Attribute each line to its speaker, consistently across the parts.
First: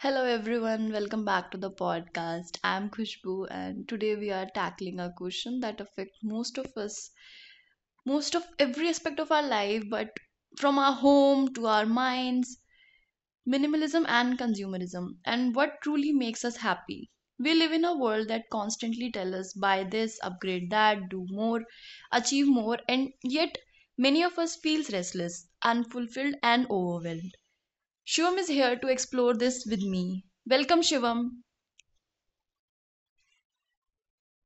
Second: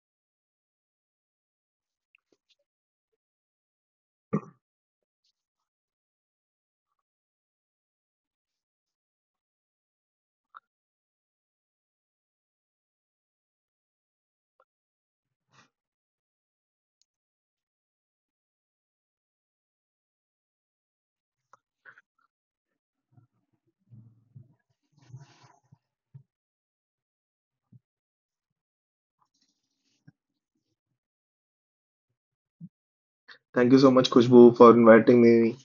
Speaker 1: Hello everyone, welcome back to the podcast. I'm Khushbu and today we are tackling a question that affects most of us, most of every aspect of our life, but from our home to our minds, minimalism and consumerism and what truly makes us happy. We live in a world that constantly tells us buy this, upgrade that, do more, achieve more, and yet many of us feels restless, unfulfilled and overwhelmed. Shivam is here to explore this with me. Welcome, Shivam.
Speaker 2: Thank you so much, Khushbu, for inviting me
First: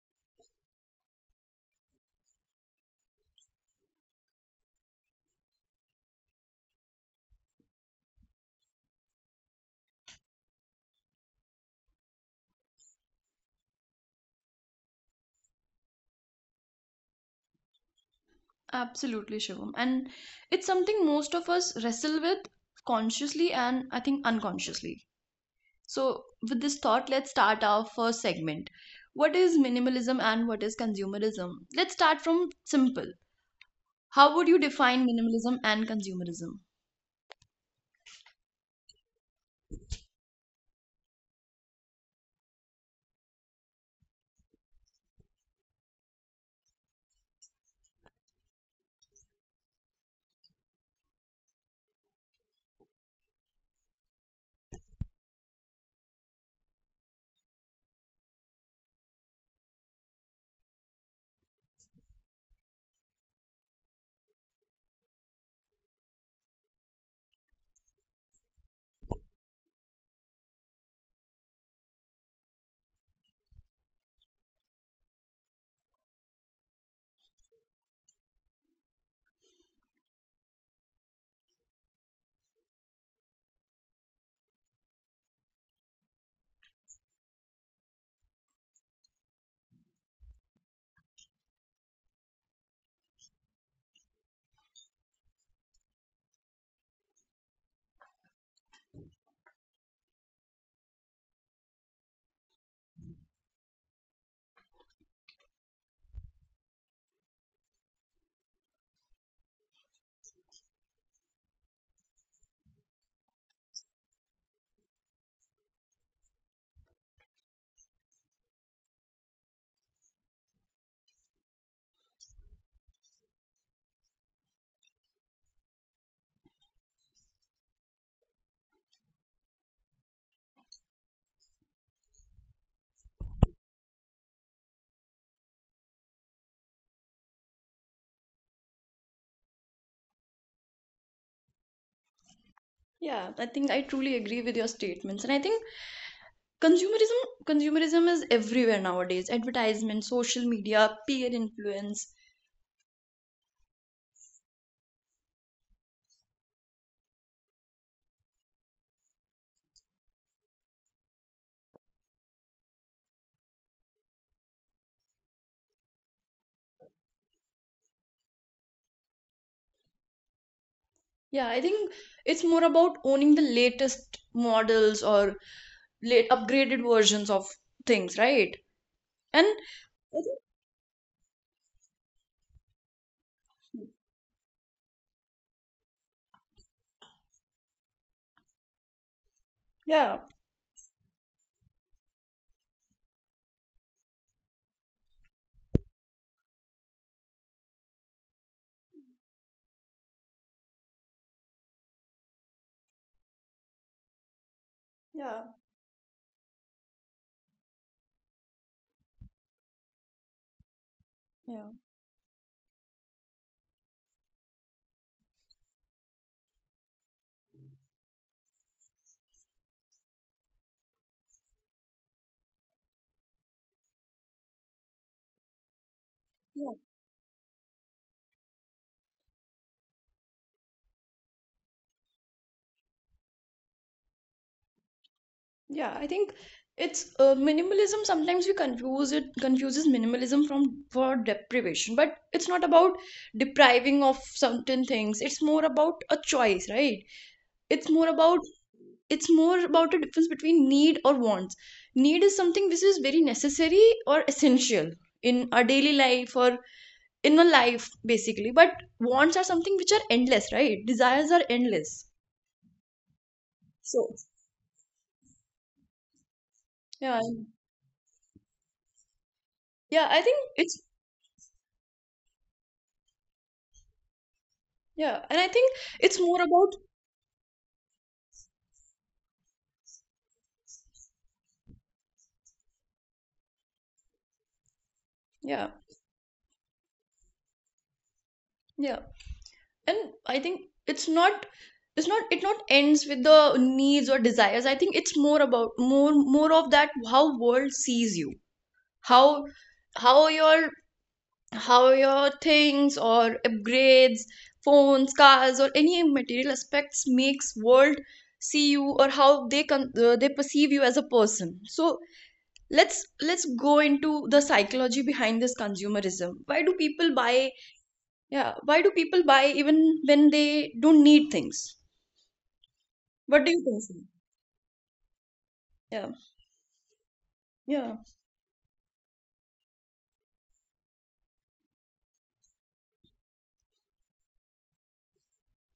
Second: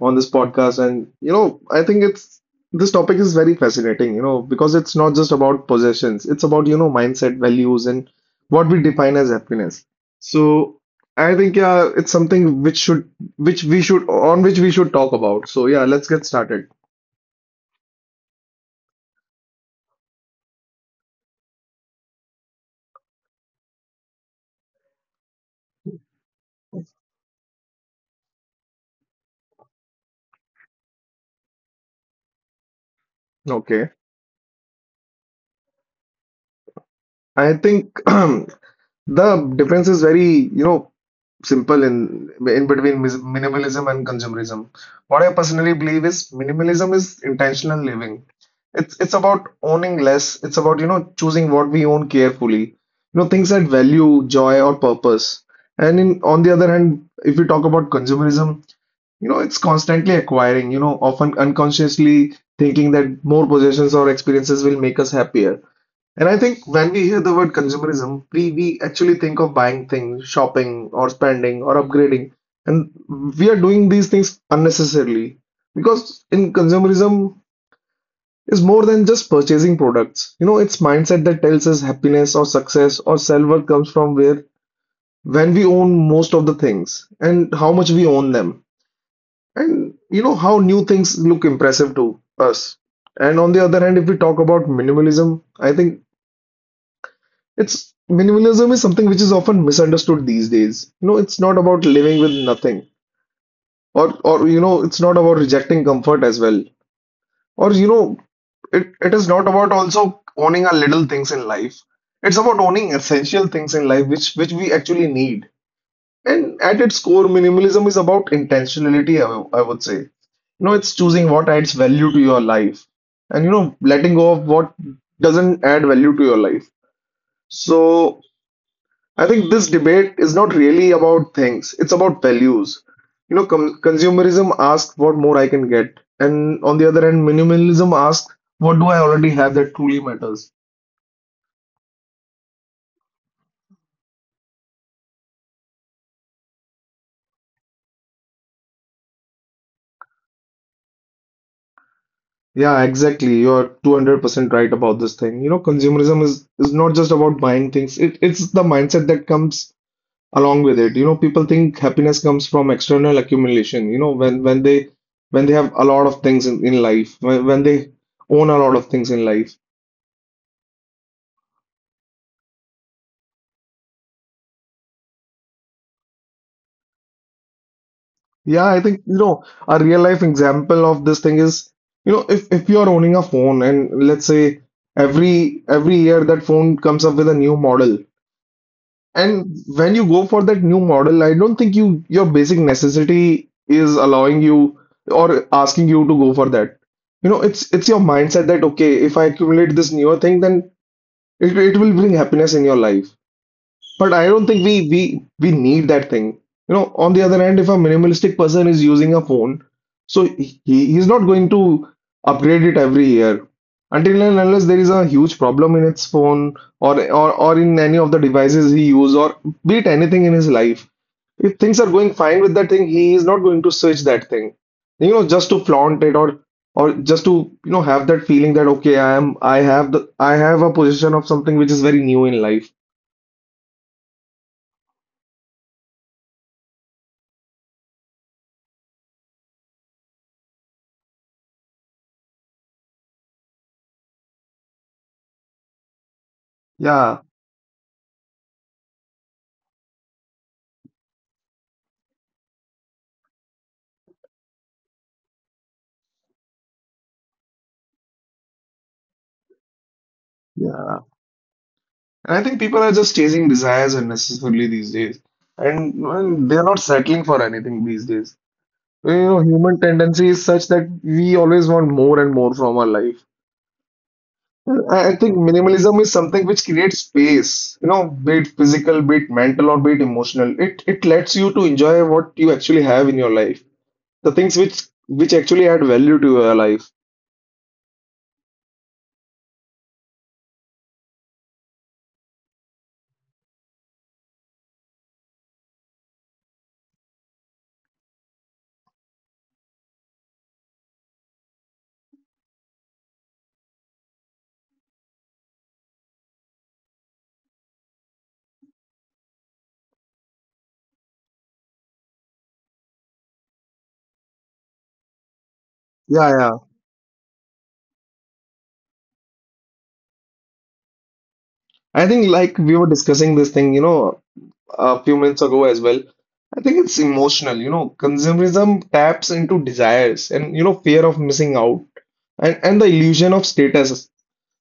Speaker 2: on this podcast. And you know, I think it's this topic is very fascinating, you know, because it's not just about possessions, it's about, you know, mindset, values, and what we define as happiness. So I think yeah, it's something which we should talk about. So yeah, let's get started.
Speaker 1: Absolutely, Shivam. And it's something most of us wrestle with consciously and I think unconsciously. So, with this thought, let's start our first segment. What is minimalism and what is consumerism? Let's start from simple. How would you
Speaker 2: Okay.
Speaker 1: define minimalism and consumerism?
Speaker 2: I think the difference is very, you know, simple in between minimalism and consumerism. What I personally believe is minimalism is intentional living. It's about owning less. It's about, you know, choosing what we own carefully. You know, things that value, joy, or purpose. And in on the other hand, if we talk about consumerism, you know, it's constantly acquiring, you know, often unconsciously thinking that more possessions or experiences will make us happier. And I think when we hear the word consumerism, we actually think of buying things, shopping, or spending, or upgrading. And we are doing these things unnecessarily because in consumerism is more than just purchasing products. You know, it's mindset that tells us happiness or success or self-worth comes from where when we own most of the things and how much we own them. And you know how new things look impressive to us. And on the other hand, if we talk about minimalism, I think It's minimalism is something which is often misunderstood these days. You know, it's not about living with nothing, or you know, it's not about rejecting comfort as well, or you know, it is not about also owning our little things in life. It's about owning essential things in life, which we actually need. And at its core, minimalism is about intentionality. I would say, you know, it's choosing what adds value to your life, and you know, letting go of what doesn't add value to your life. So I think this debate is not really about things, it's about values. You know, com consumerism asks what more I can get, and on the other hand, minimalism asks what do I already have that truly matters.
Speaker 1: Yeah, I think I truly agree with your statements. And I think consumerism is everywhere nowadays. Advertisement, social media, peer influence.
Speaker 2: Yeah, exactly. You're 200% right about this thing. You know, consumerism is not just about buying things. It's the mindset that comes along with it. You know, people think happiness comes from external accumulation. You know, when they have a lot of things in life, when they own a lot of things in life.
Speaker 1: Yeah, I think it's more about owning the latest models or late upgraded versions of things, right? And
Speaker 2: Yeah, I think,
Speaker 1: I
Speaker 2: you know, a real life example of this thing is, you know, if you're
Speaker 1: think-
Speaker 2: owning a phone and let's say every year that phone comes up with a new model,
Speaker 1: yeah,
Speaker 2: and when you go for that new model, I don't think your basic necessity is allowing you or asking you to go for that. You know, it's your mindset that okay, if I accumulate this newer thing, then it will bring happiness in your life. But I
Speaker 1: yeah,
Speaker 2: don't think we need that thing. You know, on the other hand, if a minimalistic person is using a phone, so he
Speaker 1: yeah,
Speaker 2: he's not going to upgrade it every year. Until and unless there is a huge problem in its phone or in any of the devices he use or be it anything in his life. If things are going fine with that thing, he is not going to switch that thing. You know, just to
Speaker 1: yeah,
Speaker 2: flaunt it or just to, you know, have that feeling that okay, I am I have the I have a position of something which is very new in life.
Speaker 1: yeah. I think it's minimalism. Sometimes we confuses minimalism from for deprivation, but it's not about depriving of certain things. It's more about a choice, right? It's more
Speaker 2: Yeah.
Speaker 1: about it's more about a difference between need or wants. Need is something which is very necessary or essential in our daily life, or in a life basically. But wants are something which are endless, right? Desires are
Speaker 2: Yeah.
Speaker 1: endless.
Speaker 2: And I think people are
Speaker 1: So
Speaker 2: just chasing desires unnecessarily these days. And
Speaker 1: yeah,
Speaker 2: well, they're not settling for anything these days.
Speaker 1: yeah,
Speaker 2: You
Speaker 1: I think
Speaker 2: know,
Speaker 1: it's
Speaker 2: human tendency is such that we always want more and more from our life.
Speaker 1: yeah and I think
Speaker 2: I
Speaker 1: it's
Speaker 2: I think
Speaker 1: more about
Speaker 2: minimalism is something which creates space, you know, be it physical, be it mental, or be it emotional. It lets you to enjoy what you actually have in your life, the things
Speaker 1: yeah
Speaker 2: which actually add value to your life.
Speaker 1: yeah and I think it's not, it not ends with the needs or desires. I think it's more about more of that, how world sees you, how, how your how your things or upgrades, phones, cars or any material aspects makes world see you, or how they they perceive you as a person. So let's go into the psychology behind this consumerism. Why do people
Speaker 2: Yeah,
Speaker 1: buy,
Speaker 2: yeah.
Speaker 1: yeah, why do people buy even when they don't need things?
Speaker 2: I think
Speaker 1: What do you
Speaker 2: like
Speaker 1: think,
Speaker 2: we were
Speaker 1: Sim?
Speaker 2: discussing this thing, you know,
Speaker 1: Yeah,
Speaker 2: a few minutes ago as well. I think
Speaker 1: yeah,
Speaker 2: it's emotional, you know, consumerism taps into desires and, you know, fear of missing out and the illusion of status.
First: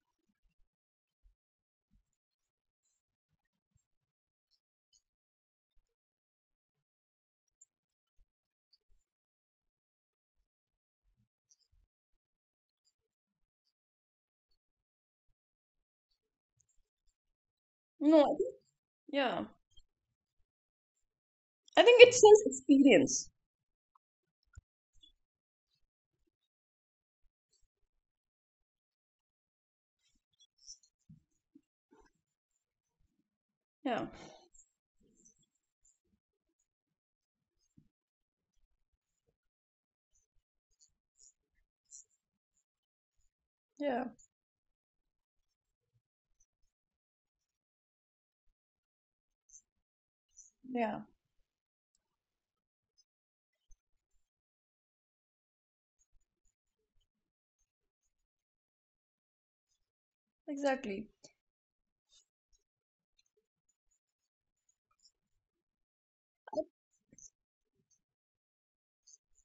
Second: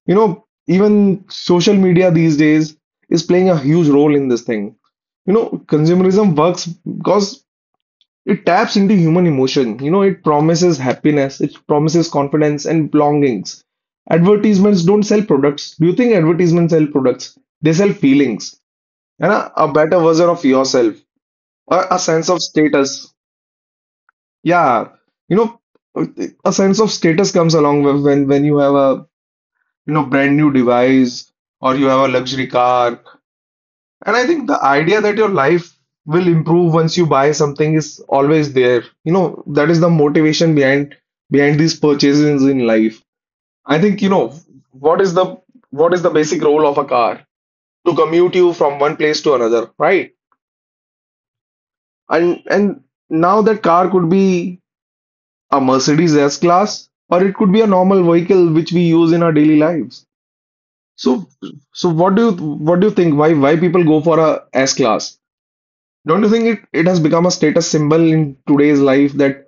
Speaker 2: You know, even social media these days is playing a huge role in this thing. You know, consumerism works because it taps into human emotion. You know, it promises happiness, it promises confidence and belongings. Advertisements don't sell products. Do you think advertisements sell products? They sell
Speaker 1: no, I think,
Speaker 2: feelings and
Speaker 1: yeah,
Speaker 2: a better version of yourself
Speaker 1: I
Speaker 2: or
Speaker 1: think
Speaker 2: a
Speaker 1: it's
Speaker 2: sense
Speaker 1: just
Speaker 2: of status.
Speaker 1: experience.
Speaker 2: Yeah, you know, a sense of status comes along with when you have a you know brand new device or you have a luxury car.
Speaker 1: Yeah,
Speaker 2: And I think the idea that your life will improve once you buy something is always there. You know, that is the motivation behind these purchases in life. I
Speaker 1: yeah,
Speaker 2: think you know what is the what is the basic role of a car to commute you from one place to another, right?
Speaker 1: yeah,
Speaker 2: And now that car could be a Mercedes S-Class, or it could be a normal vehicle which we use in our daily lives.
Speaker 1: exactly.
Speaker 2: So, so what do you think? Why people go for a S-Class? Don't you think it has become a status symbol in today's life that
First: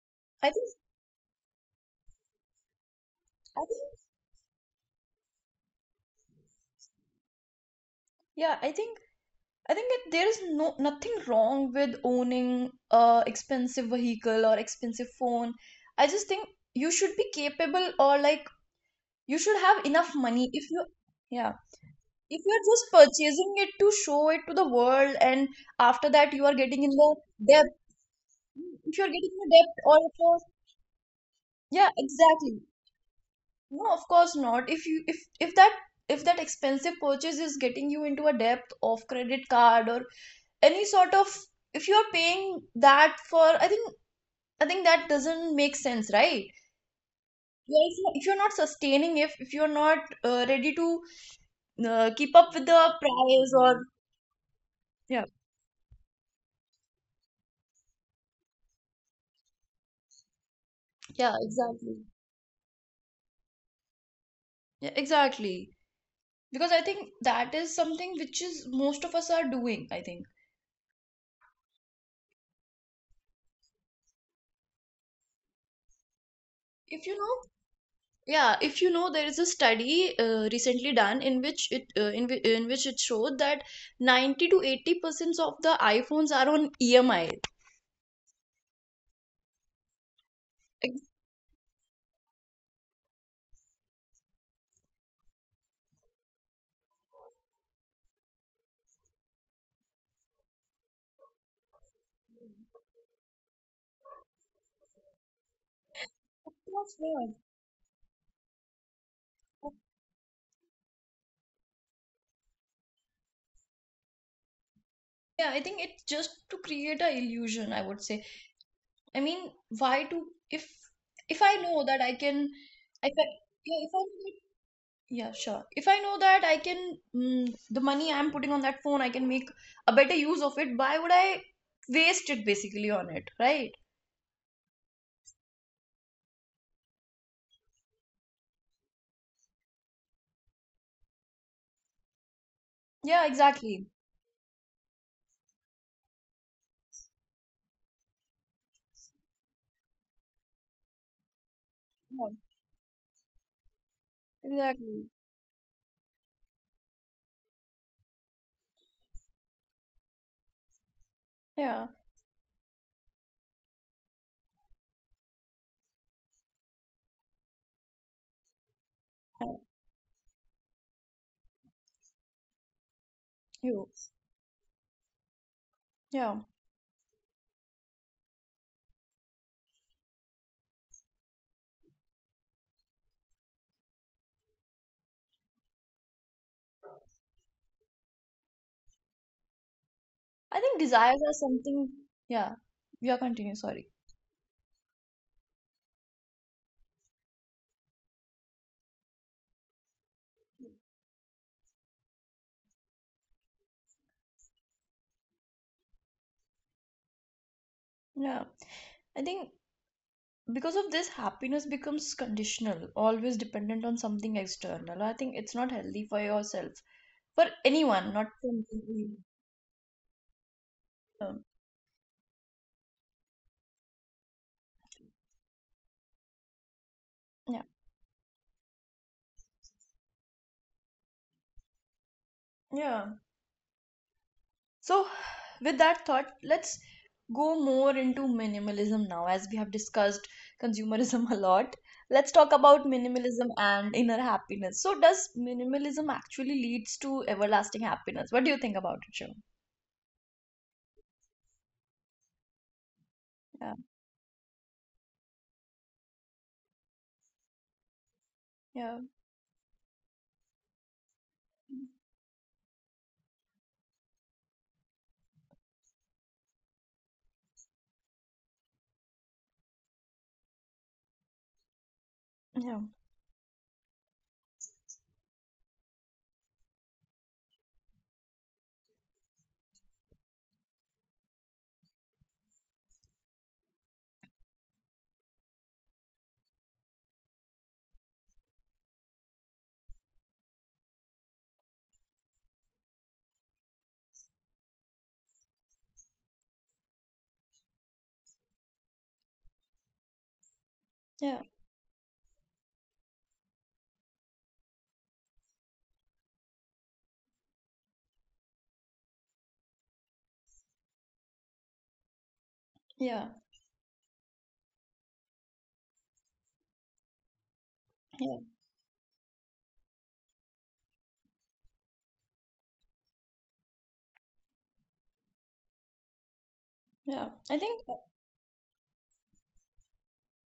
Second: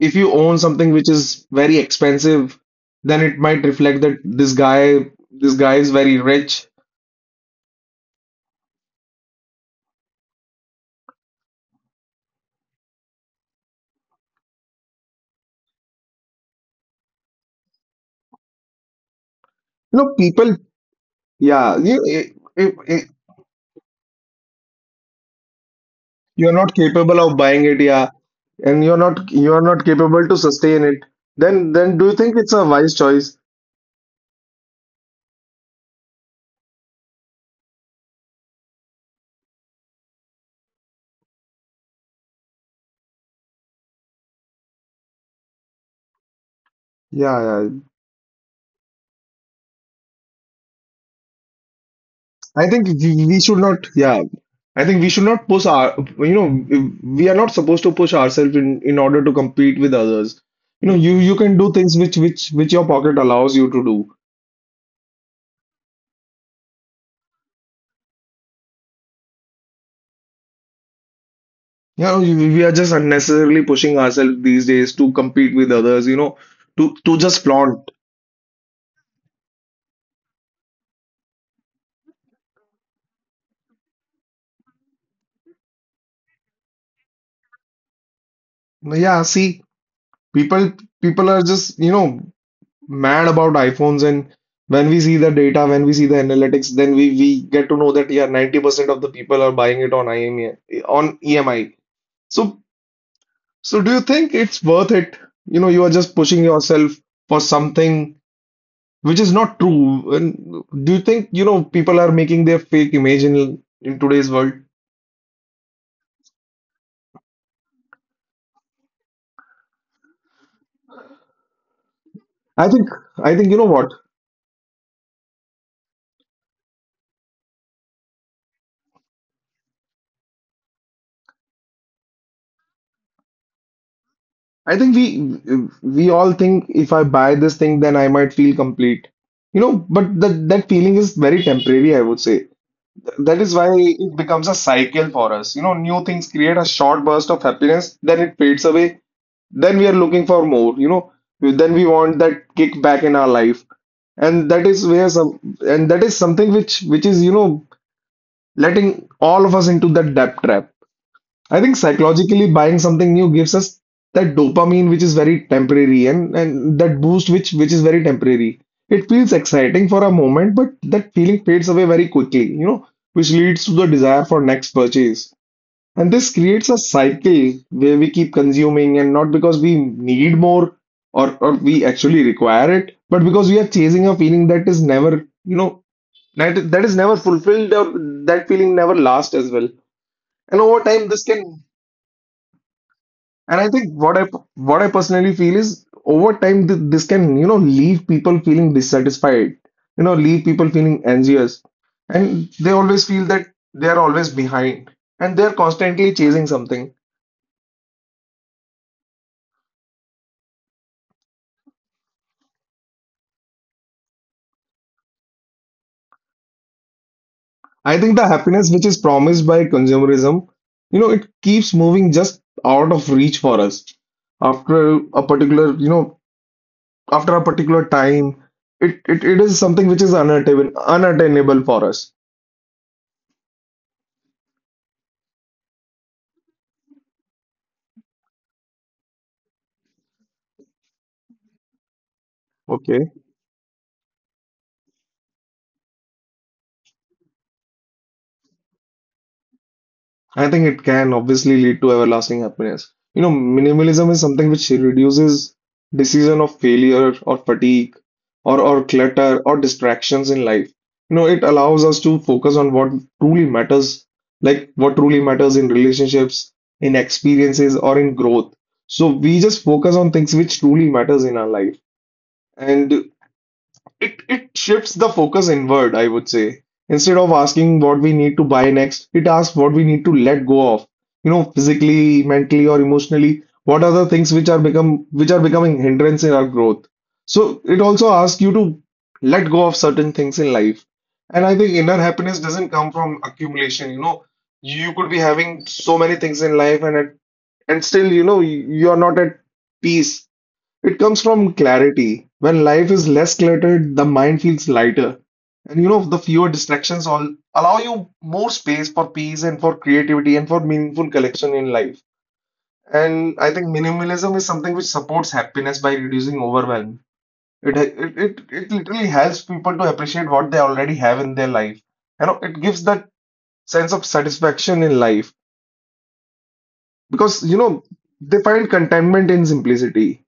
Speaker 2: if you
Speaker 1: i
Speaker 2: own
Speaker 1: think
Speaker 2: something which is very expensive, then it might
Speaker 1: i think
Speaker 2: reflect that this guy is very rich.
Speaker 1: yeah I think I think that there is no nothing wrong with owning a expensive vehicle or expensive phone. I just think you should be capable, or like you should have
Speaker 2: You
Speaker 1: enough
Speaker 2: know,
Speaker 1: money
Speaker 2: people,
Speaker 1: if you, yeah,
Speaker 2: yeah,
Speaker 1: if you're just
Speaker 2: you,
Speaker 1: purchasing it to show it to the world and after that you
Speaker 2: you're
Speaker 1: are
Speaker 2: not
Speaker 1: getting in the
Speaker 2: capable of buying
Speaker 1: debt.
Speaker 2: it, yeah, and
Speaker 1: If you're getting in the
Speaker 2: you're
Speaker 1: debt
Speaker 2: not
Speaker 1: or if
Speaker 2: capable
Speaker 1: you're,
Speaker 2: to sustain it then
Speaker 1: yeah,
Speaker 2: do you think it's
Speaker 1: exactly.
Speaker 2: a wise choice?
Speaker 1: No, of course not. If that, if that expensive purchase is getting you into a depth of credit card or any sort of, if you are paying that for, I think, that doesn't make sense, right?
Speaker 2: Yeah, yeah.
Speaker 1: You if you- if you're not sustaining, if you're not ready to keep up with
Speaker 2: I think
Speaker 1: the
Speaker 2: we we
Speaker 1: price
Speaker 2: should
Speaker 1: or,
Speaker 2: not. Yeah, I think we
Speaker 1: yeah,
Speaker 2: should not push our. You know, we are not supposed to push ourselves in order to compete with others. You know, you
Speaker 1: yeah,
Speaker 2: you can do things
Speaker 1: exactly.
Speaker 2: which your pocket allows you to do.
Speaker 1: Yeah, exactly. Because I think that is something which is most of us are doing, I think.
Speaker 2: You know, we are just unnecessarily pushing ourselves these days to compete with others. You know,
Speaker 1: If you
Speaker 2: to
Speaker 1: know,
Speaker 2: just flaunt.
Speaker 1: yeah, if you know, there is a study recently done in which in which it showed that 90 to 80% of the iPhones are on EMI.
Speaker 2: Yeah, see, people
Speaker 1: Ex-
Speaker 2: people are just you know mad about iPhones and when we see the data, when we see the analytics, then we get to know that yeah, 90% of the people are buying it on IME on EMI. So do you think it's worth it? You know, you are just pushing yourself for something which is not true. And do you think, you know, people are making their fake image in today's world?
Speaker 1: Yeah, I think it's just to create a illusion, I would say. I mean, why to, if if I know that I can,
Speaker 2: I think
Speaker 1: if I,
Speaker 2: I think you know
Speaker 1: yeah,
Speaker 2: what?
Speaker 1: if I know that- yeah, sure. If I know that I can, the money I'm putting on that phone, I can make a better use of it, why would I waste it basically on it, right?
Speaker 2: I think we all think if I buy this thing, then I might feel complete. You know, but that feeling is very temporary, I would say.
Speaker 1: Yeah,
Speaker 2: That is why
Speaker 1: exactly.
Speaker 2: it becomes a cycle for us. You know, new things create a short burst of happiness, then it fades away. Then we are looking for more, you know, then we want
Speaker 1: Yeah,
Speaker 2: that kick back in our life. And
Speaker 1: exactly.
Speaker 2: that is something which is, you know, letting all of us into that debt trap. I think
Speaker 1: Yeah,
Speaker 2: psychologically buying something new gives us that dopamine which is very temporary and, that boost which is very temporary. It feels
Speaker 1: yeah,
Speaker 2: exciting for a moment, but that feeling fades away very quickly, you know, which leads to
Speaker 1: you.
Speaker 2: the desire for next purchase. And this
Speaker 1: Yeah,
Speaker 2: creates a cycle where we keep consuming and not because we need more or we actually require it, but because we are chasing a feeling that is never, you know, that is never fulfilled or that feeling never lasts as well. And
Speaker 1: I think
Speaker 2: over time, this
Speaker 1: desires are
Speaker 2: can
Speaker 1: something. Yeah, yeah, continue.
Speaker 2: And I
Speaker 1: Sorry.
Speaker 2: think what I personally feel is over time th this can you know leave people feeling dissatisfied, you know leave people feeling anxious, and they always feel that they are always behind and they are constantly chasing something.
Speaker 1: Yeah, I think because of this, happiness becomes conditional, always dependent on something external. I think it's not healthy for yourself, for
Speaker 2: I
Speaker 1: anyone,
Speaker 2: think
Speaker 1: not
Speaker 2: the
Speaker 1: for
Speaker 2: happiness which is
Speaker 1: me.
Speaker 2: promised by consumerism, you know, it
Speaker 1: Um,
Speaker 2: keeps moving just out of reach for us. After a particular, you know, after a
Speaker 1: yeah,
Speaker 2: particular time, it is something which is unattainable for us.
Speaker 1: yeah. So, with that thought, let's go more into minimalism now. As we have discussed consumerism a lot, let's talk about
Speaker 2: Okay?
Speaker 1: minimalism and inner happiness. So, does minimalism actually leads to everlasting happiness? What do you think about it, Shiv?
Speaker 2: I think it can obviously lead to everlasting happiness. You know,
Speaker 1: Yeah,
Speaker 2: minimalism is something which reduces decision of failure or fatigue or,
Speaker 1: yeah,
Speaker 2: clutter or distractions in life. You know, it allows us to focus on what truly matters, like what truly matters in relationships, in experiences, or in growth. So we just focus on things which truly matters in our life.
Speaker 1: yeah,
Speaker 2: And it shifts the focus inward, I would say. Instead of asking what we need to buy next, it asks what we need to let go of. You know, physically, mentally, or emotionally, what are the things which are become which are becoming hindrance in our growth. So it also asks you to let go of certain things in life. And I think inner happiness doesn't come from accumulation. You know, you could be having so many things in life and at, and still, you know, you are not at peace, it comes
Speaker 1: yeah,
Speaker 2: from clarity. When life is less cluttered, the mind feels lighter. And you know, the fewer distractions all allow you more space for peace and for creativity and for meaningful collection in life.
Speaker 1: yeah,
Speaker 2: And I think minimalism is something which supports happiness by reducing overwhelm. It, it,
Speaker 1: yeah,
Speaker 2: it, it literally helps people to appreciate what they already have in their life. You know, it gives that sense of satisfaction in life
Speaker 1: yeah.
Speaker 2: because,
Speaker 1: I
Speaker 2: you
Speaker 1: think,
Speaker 2: know, they find contentment in simplicity.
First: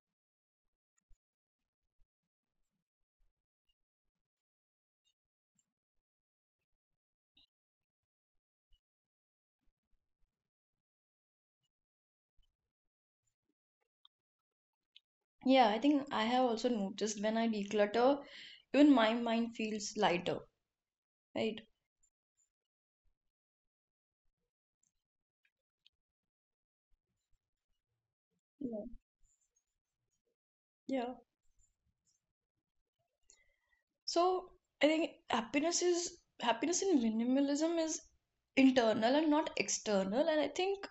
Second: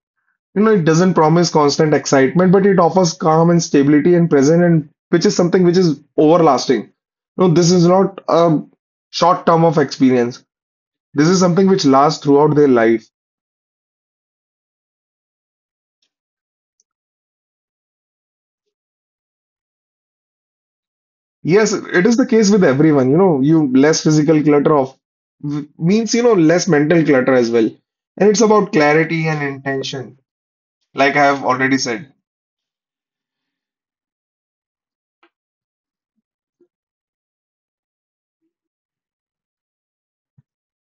Speaker 2: You know, it doesn't promise constant excitement, but it offers calm and stability and present, and which is something which is overlasting. No, this is not a short term of experience. This is something which lasts throughout their life.
Speaker 1: yeah, I think I have also noticed when I declutter, even my mind feels lighter, right?
Speaker 2: Yes, it is the case with everyone. You know, you less physical clutter of means you know less mental clutter as well, and it's about
Speaker 1: Yeah,
Speaker 2: clarity and intention.
Speaker 1: yeah.
Speaker 2: Like I have already said,
Speaker 1: So I think happiness in minimalism is internal and not external, and I think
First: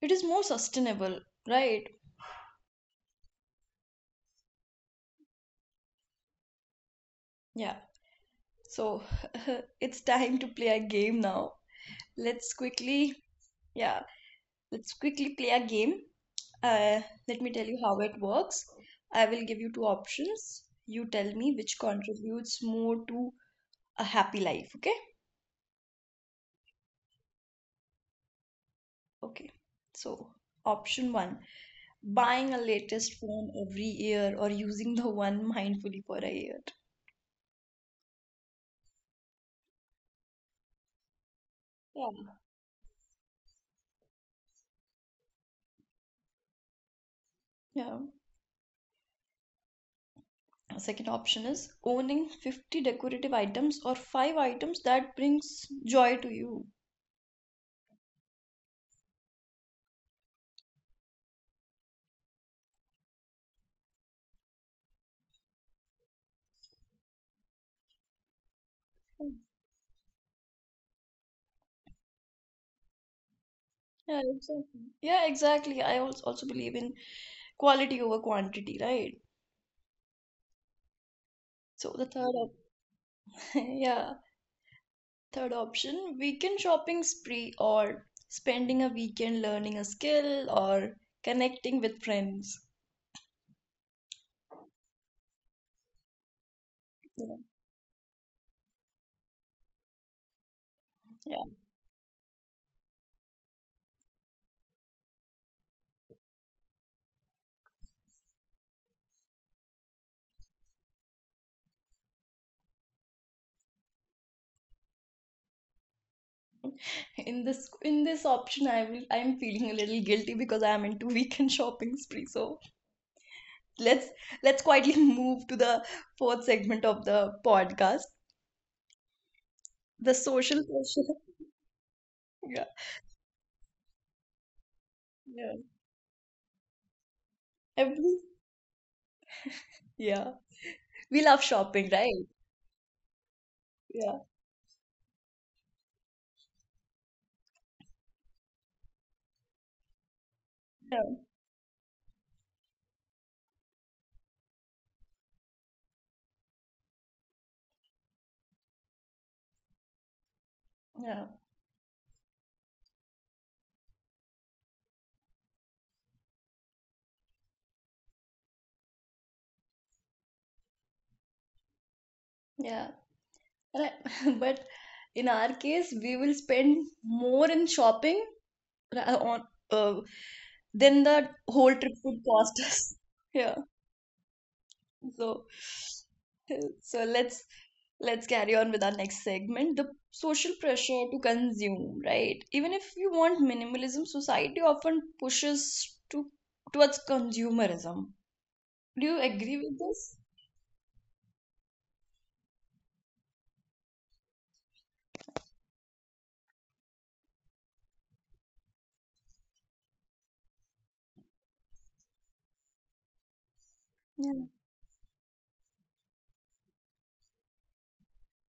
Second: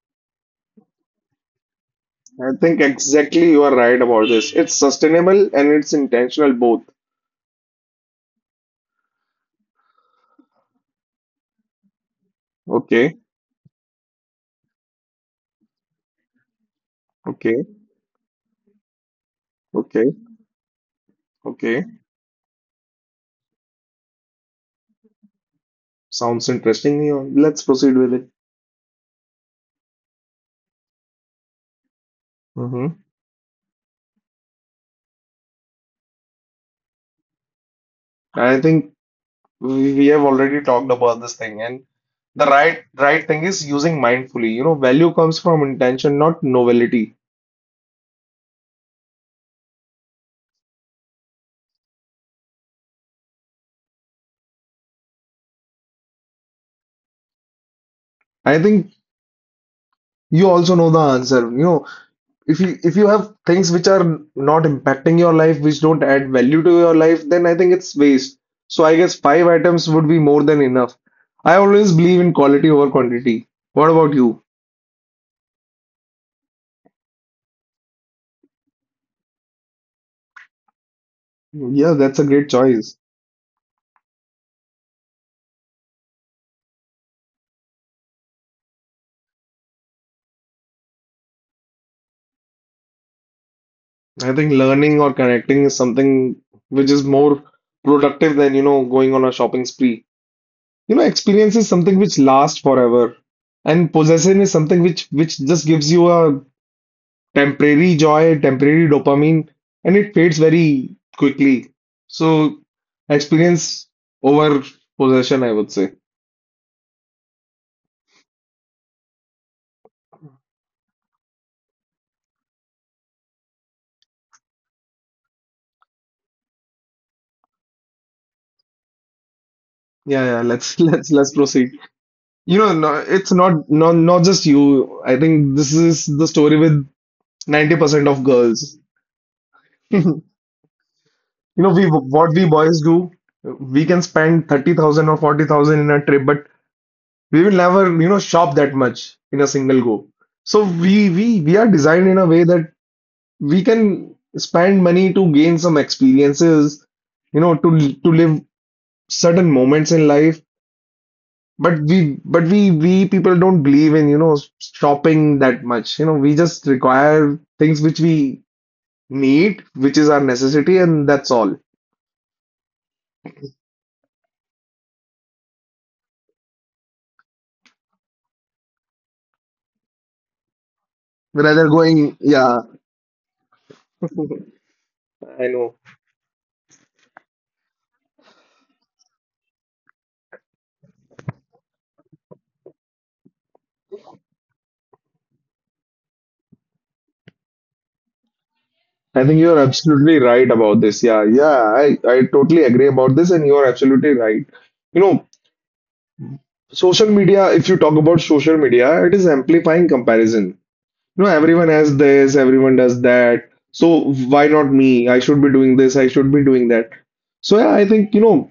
Speaker 1: it is more sustainable, right?
Speaker 2: I think exactly you are right about this. It's sustainable and it's intentional both.
Speaker 1: Yeah. So it's time to play a game now. Let's
Speaker 2: Okay,
Speaker 1: quickly, yeah, let's quickly play a game. Uh, let me
Speaker 2: okay,
Speaker 1: tell you how it works. I will give you two
Speaker 2: okay,
Speaker 1: options. You tell me
Speaker 2: okay.
Speaker 1: which contributes more to a happy life, okay?
Speaker 2: Sounds interesting. Yeah, let's proceed with it.
Speaker 1: Okay, so option one, buying a
Speaker 2: hmm
Speaker 1: latest phone every year or using the one mindfully for a year.
Speaker 2: I think we have already talked about this thing, and
Speaker 1: Yeah.
Speaker 2: the right thing is using mindfully. You know, value comes from intention, not novelty.
Speaker 1: Yeah. Second option is owning 50 decorative items or five items that brings joy to you.
Speaker 2: I think you also know the answer. You know, if you have things which are not impacting your life, which don't add value to your life, then I think it's waste. So I guess five items would be more than enough. I always believe in quality over quantity. What about
Speaker 1: Yeah,
Speaker 2: you?
Speaker 1: exactly. Yeah, exactly. I also believe in quality over quantity, right? So
Speaker 2: Yeah,
Speaker 1: the
Speaker 2: that's a
Speaker 1: third
Speaker 2: great
Speaker 1: op,
Speaker 2: choice.
Speaker 1: yeah, third option, weekend shopping spree or spending a weekend learning a skill or connecting with friends.
Speaker 2: I think learning or connecting is something which is
Speaker 1: Yeah.
Speaker 2: more productive than, you know, going on a shopping spree. You know,
Speaker 1: Yeah.
Speaker 2: experience is something which lasts forever, and possession is something which just gives you a temporary joy, temporary dopamine, and it fades very quickly. So, experience over possession, I would say.
Speaker 1: In this, option, I will, I'm feeling a little guilty because I'm into weekend shopping spree. So let's let's quietly move to the fourth segment of the podcast, the
Speaker 2: Yeah, yeah,
Speaker 1: social
Speaker 2: let's let's
Speaker 1: pressure.
Speaker 2: let's proceed. You
Speaker 1: Yeah.
Speaker 2: know, no, it's not just you. I
Speaker 1: Yeah.
Speaker 2: think this is the story with 90%
Speaker 1: Every,
Speaker 2: of girls.
Speaker 1: yeah. We love
Speaker 2: You know,
Speaker 1: shopping,
Speaker 2: we
Speaker 1: right?
Speaker 2: what we boys do, we can
Speaker 1: Yeah.
Speaker 2: spend 30,000 or 40,000 in a trip, but we will never, you know, shop that much in a single go. So
Speaker 1: Yeah.
Speaker 2: we are designed in a way that we can spend money to gain some experiences, you know, to live certain moments in life.
Speaker 1: Yeah.
Speaker 2: But we people don't believe in, you know, shopping that much. You know, we just require things which we need, which is our necessity, and that's all.
Speaker 1: Yeah. And I- but in our case, we will spend more in shopping, ra- on uh, than the
Speaker 2: Rather
Speaker 1: whole trip
Speaker 2: going,
Speaker 1: would cost
Speaker 2: yeah.
Speaker 1: us. Yeah. So, so let's, carry on with our next segment, the social pressure to consume, right? Even if you want minimalism, society often pushes to towards consumerism. Do you
Speaker 2: I think
Speaker 1: agree
Speaker 2: you're
Speaker 1: with this?
Speaker 2: absolutely right about this. Yeah, yeah, I totally agree about this, and you're absolutely right. You know, social media, if you talk about social media, it is amplifying comparison. You know, everyone has this, everyone does that. So
Speaker 1: Yeah,
Speaker 2: why not me? I should be doing this, I should be doing that. So yeah, I think, you know,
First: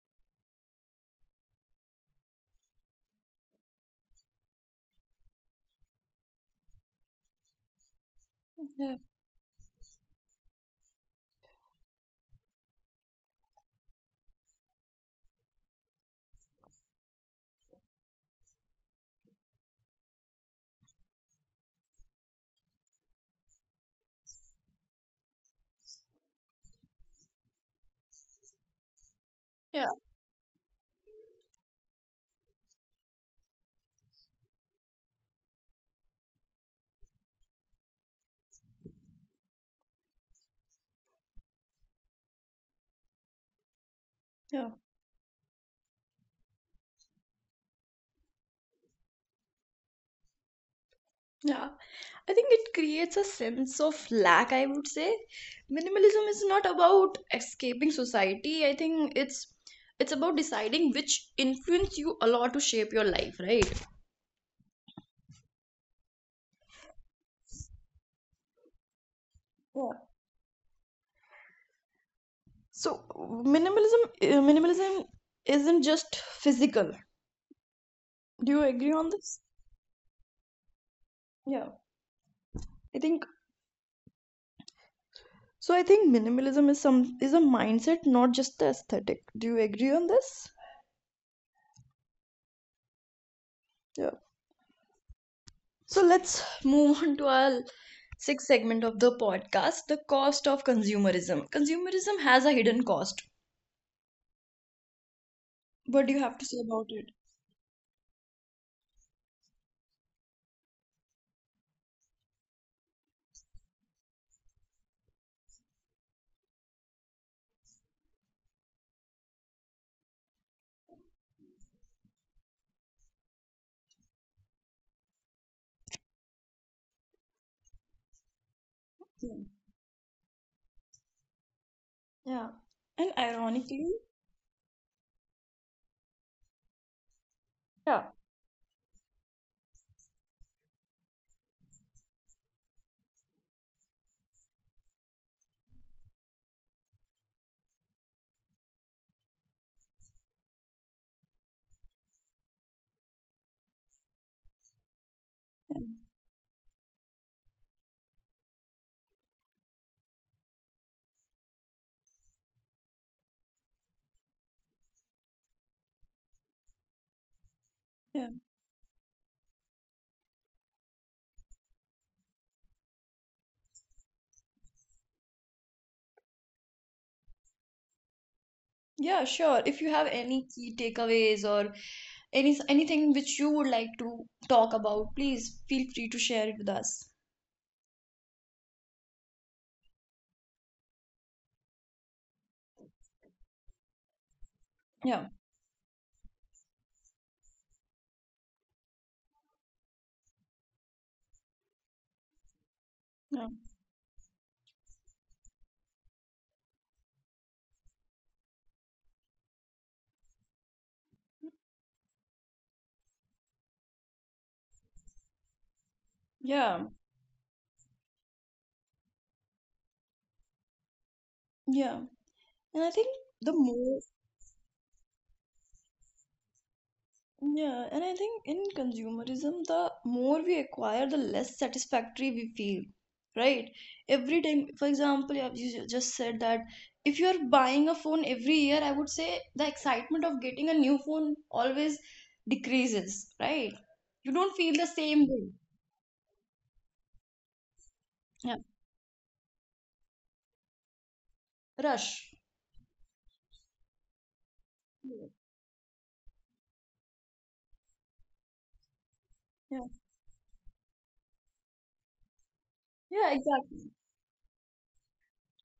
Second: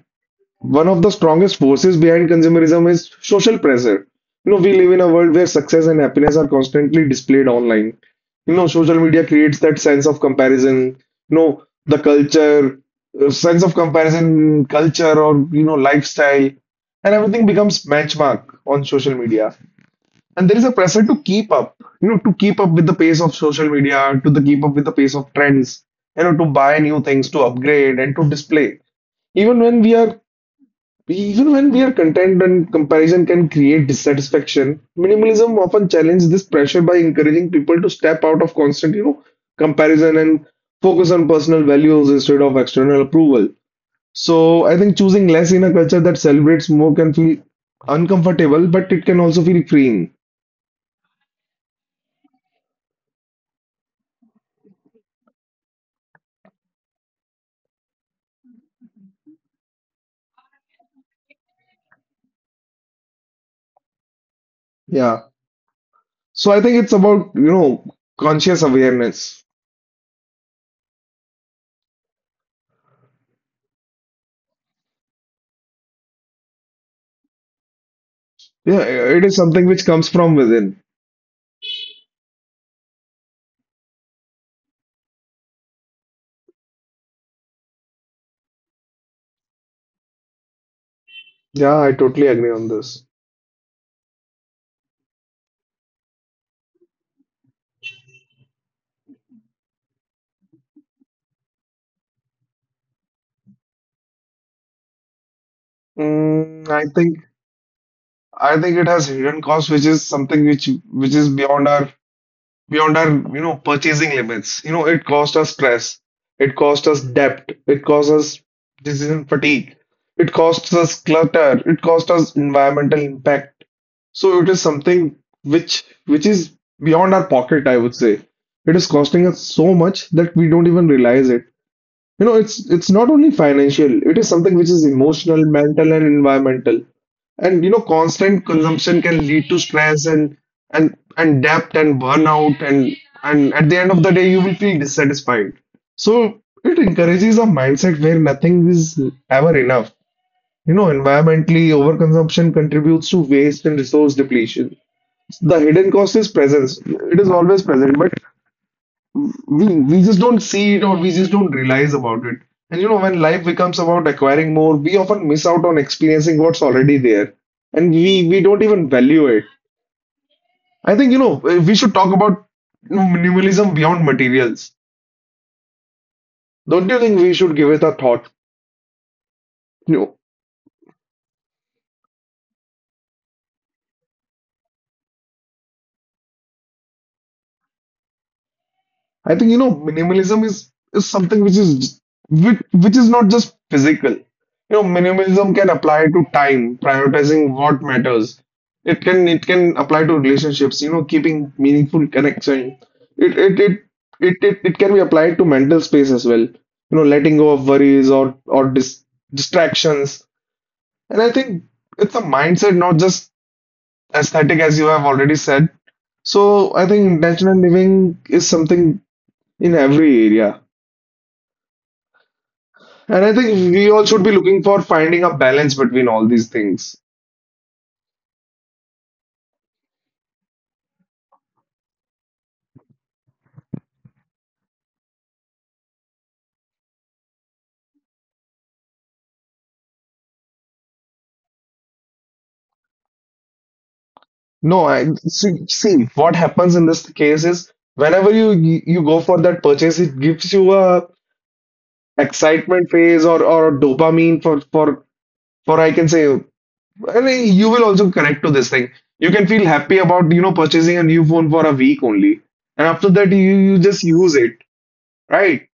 Speaker 2: one of the strongest forces behind consumerism is social pressure. You know, we live in a world where success and happiness are constantly displayed online. You know,
Speaker 1: yeah,
Speaker 2: social media creates that sense of comparison. You know, the culture, sense of comparison, culture, or you know, lifestyle, and everything becomes benchmark on social media. And there is a pressure to keep up. You know, to keep up with the pace of social media, to the keep up with the pace of trends. You know, to buy new things, to upgrade, and to display even when
Speaker 1: yeah,
Speaker 2: we are even when we are content and comparison can create dissatisfaction, minimalism often challenges this pressure by encouraging people to step out of constant, you know, comparison and focus on personal values instead of external approval.
Speaker 1: yeah,
Speaker 2: So I think choosing less in a culture that celebrates more can feel uncomfortable, but it can also feel freeing.
Speaker 1: yeah. I think it creates a sense of lack, I would say. Minimalism is not about escaping society. I think it's about deciding which influence you allow to shape your life, right?
Speaker 2: Yeah. So I think it's about, you know, conscious awareness.
Speaker 1: Yeah. So minimalism, minimalism isn't just physical. Do you
Speaker 2: Yeah,
Speaker 1: agree on
Speaker 2: it is
Speaker 1: this?
Speaker 2: something which comes from within.
Speaker 1: Yeah. I think so, I think minimalism is a mindset, not just the aesthetic. Do you agree on this?
Speaker 2: Yeah, I totally agree on this.
Speaker 1: Yeah. So let's move on to our sixth segment of the podcast, the cost of consumerism. Consumerism has a hidden cost. What do you have to say
Speaker 2: Mm, I
Speaker 1: about it?
Speaker 2: think I think it has hidden costs, which is something which is beyond our you know purchasing limits. You know, it cost us stress, it cost us debt, it cost us decision fatigue, it costs us clutter, it cost us environmental impact. So it is something which is beyond our pocket, I would say. It is costing
Speaker 1: Yeah.
Speaker 2: us so much that we don't even realize it. You know,
Speaker 1: Yeah.
Speaker 2: it's not
Speaker 1: And
Speaker 2: only
Speaker 1: ironically,
Speaker 2: financial, it is something which is emotional, mental, and environmental. And you know,
Speaker 1: yeah.
Speaker 2: constant consumption can lead to stress and and debt and burnout and at the end of the day you will feel dissatisfied. So it encourages a mindset where nothing is ever enough. You know, environmentally, overconsumption contributes to waste and resource depletion. The hidden cost is presence. It is always present, but we just don't see it or we just don't realize about it and you know when life becomes about acquiring more we often miss out on experiencing what's already there and we
Speaker 1: Yeah.
Speaker 2: don't even value it. I think you know we should talk about minimalism beyond materials. Don't you think we should give it a
Speaker 1: Yeah, sure. If you
Speaker 2: thought?
Speaker 1: have any key takeaways or anything which you would like to talk about, please feel free to share it with us.
Speaker 2: I think you know minimalism is something which is not just physical. You know,
Speaker 1: Yeah,
Speaker 2: minimalism can apply to time, prioritizing what matters. It can apply to relationships, you know, keeping meaningful connection. It
Speaker 1: yeah,
Speaker 2: it it it can be applied to mental space as well. You know, letting go of worries or distractions. And I think it's a mindset, not just aesthetic, as you have already said.
Speaker 1: yeah,
Speaker 2: So I think intentional living is something in every area.
Speaker 1: yeah. And I think
Speaker 2: And I
Speaker 1: the
Speaker 2: think
Speaker 1: more,
Speaker 2: we all should be looking for finding a balance between all these things.
Speaker 1: yeah, and I think in consumerism, the more we acquire, the less satisfactory we feel, right? Every time, for example, you have- you ju- just said that if you're buying a phone every year, I would say the excitement of getting a new phone always decreases, right? You don't feel the
Speaker 2: No, I
Speaker 1: same way.
Speaker 2: see, see what happens in this case is whenever
Speaker 1: Yeah,
Speaker 2: you you go for that purchase, it gives you a
Speaker 1: rush.
Speaker 2: excitement phase or dopamine for for
Speaker 1: Yeah,
Speaker 2: for I can say, I mean, you will also connect to this thing. You can feel
Speaker 1: yeah,
Speaker 2: happy about you know purchasing a new phone for a week only, and after
Speaker 1: yeah,
Speaker 2: that you
Speaker 1: exactly.
Speaker 2: just use it, right?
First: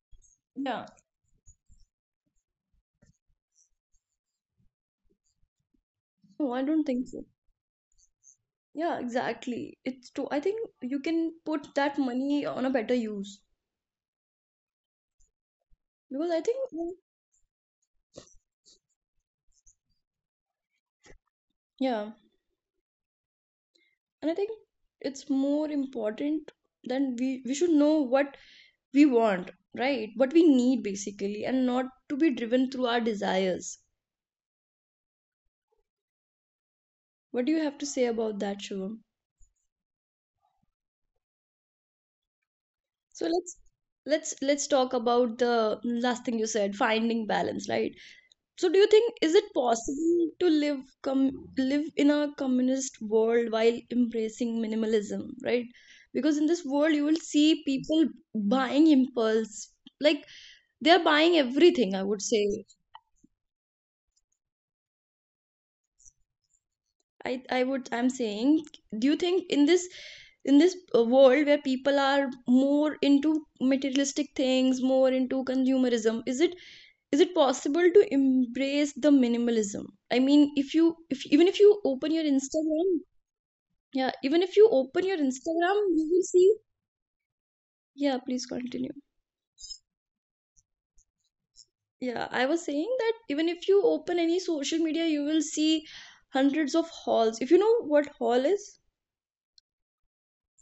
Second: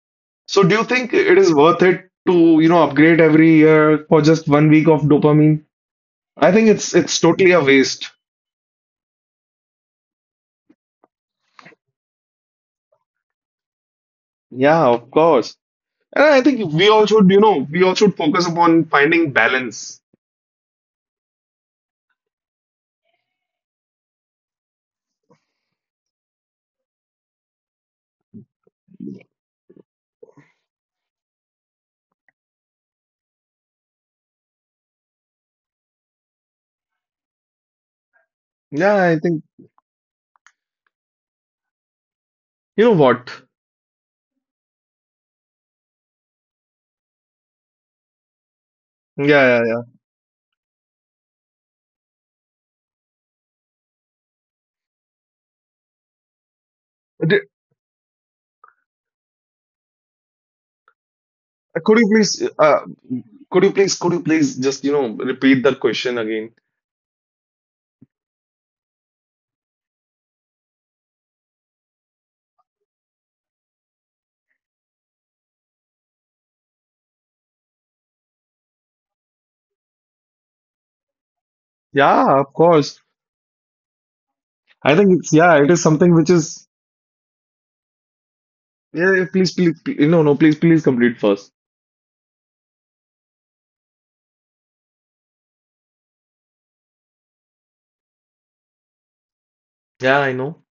Speaker 2: So do you
Speaker 1: Yeah.
Speaker 2: think it is worth it to you know upgrade every year for just 1 week of dopamine?
Speaker 1: No,
Speaker 2: I
Speaker 1: I
Speaker 2: think
Speaker 1: don't think
Speaker 2: it's
Speaker 1: so.
Speaker 2: totally a waste.
Speaker 1: Yeah, exactly. It's too, I think you can put that money on a better use
Speaker 2: Yeah, of course. And
Speaker 1: because
Speaker 2: I
Speaker 1: I
Speaker 2: think we
Speaker 1: think,
Speaker 2: all should, you know, we all should focus upon finding balance.
Speaker 1: yeah. And I think it's more important than we should know what we want, right, what we need basically and not to be driven through our desires. What do you have to say about that,
Speaker 2: Yeah,
Speaker 1: Shivam?
Speaker 2: I think you know what?
Speaker 1: So let's, let's talk about the last thing you said, finding balance, right? So do you think is it
Speaker 2: Yeah, yeah,
Speaker 1: possible to live in a communist world while embracing minimalism, right? Because in this world you
Speaker 2: yeah.
Speaker 1: will see people buying impulse, like they are buying
Speaker 2: Could
Speaker 1: everything,
Speaker 2: you
Speaker 1: I would
Speaker 2: please,
Speaker 1: say.
Speaker 2: could you please, could you please just, you know, repeat that question again?
Speaker 1: I would, I'm saying, do you think in this, in this world where people are more into materialistic things, more into consumerism, is it, is it possible to embrace the minimalism? I mean, if you if even if you open
Speaker 2: Yeah,
Speaker 1: your
Speaker 2: of course.
Speaker 1: Instagram, yeah, even if you
Speaker 2: I think
Speaker 1: open
Speaker 2: it's
Speaker 1: your
Speaker 2: yeah, it is
Speaker 1: Instagram,
Speaker 2: something
Speaker 1: you
Speaker 2: which
Speaker 1: will
Speaker 2: is
Speaker 1: see. Yeah, please continue.
Speaker 2: yeah. Yeah, please, please, please, no, no, please, please complete first.
Speaker 1: Yeah, I was saying that even if you open any social media, you will see hundreds of hauls. If you know what haul is,
Speaker 2: Yeah, I know.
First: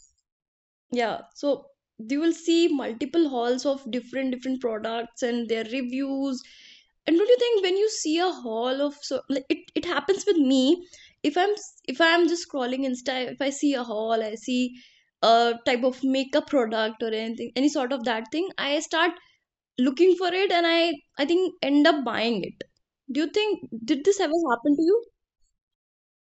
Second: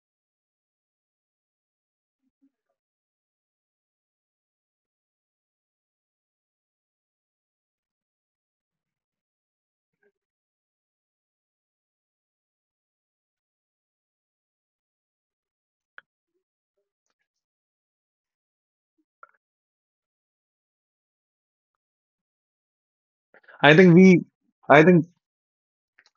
Speaker 1: yeah, so you will see multiple halls of different different products and their reviews. And don't you think when you see a haul of so, like, it happens with me. If I'm just scrolling insta, if I see a haul, I see a type of makeup product or anything, any sort of that thing, I start looking for it and I think end up buying it. Do you think
Speaker 2: I
Speaker 1: did
Speaker 2: think
Speaker 1: this
Speaker 2: we,
Speaker 1: ever happen to
Speaker 2: I
Speaker 1: you?
Speaker 2: think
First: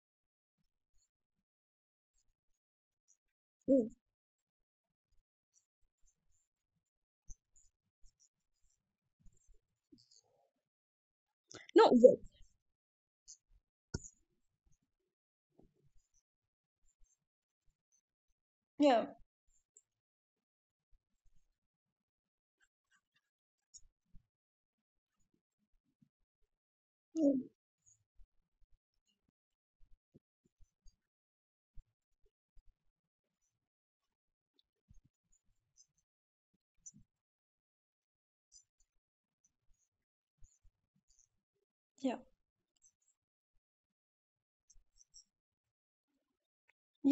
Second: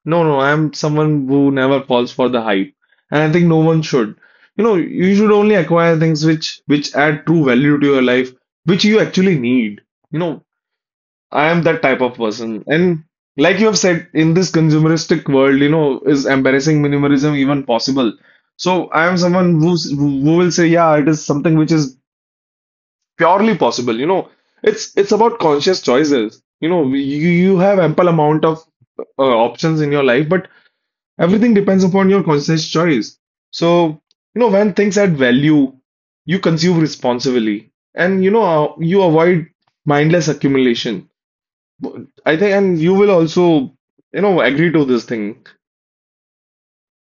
Speaker 2: no, no, I'm someone who never falls for the hype, and I think no one
Speaker 1: Mm.
Speaker 2: should. You know, you should only acquire things which add true value to your life, which you actually need. You know, I am that
Speaker 1: No,
Speaker 2: type
Speaker 1: yes.
Speaker 2: of person, and like you have said, in this consumeristic world, you know, is embarrassing minimalism even possible? So
Speaker 1: Yeah,
Speaker 2: I am someone who's, who will say, yeah, it is something which is purely possible. You know, it's about conscious choices. You know, you have ample amount of options in your life, but everything depends upon your conscious choice. So, you know, when things add value, you consume responsibly and, you know, you avoid mindless accumulation.
Speaker 1: yeah.
Speaker 2: I think, and you will also, you know, agree to this thing.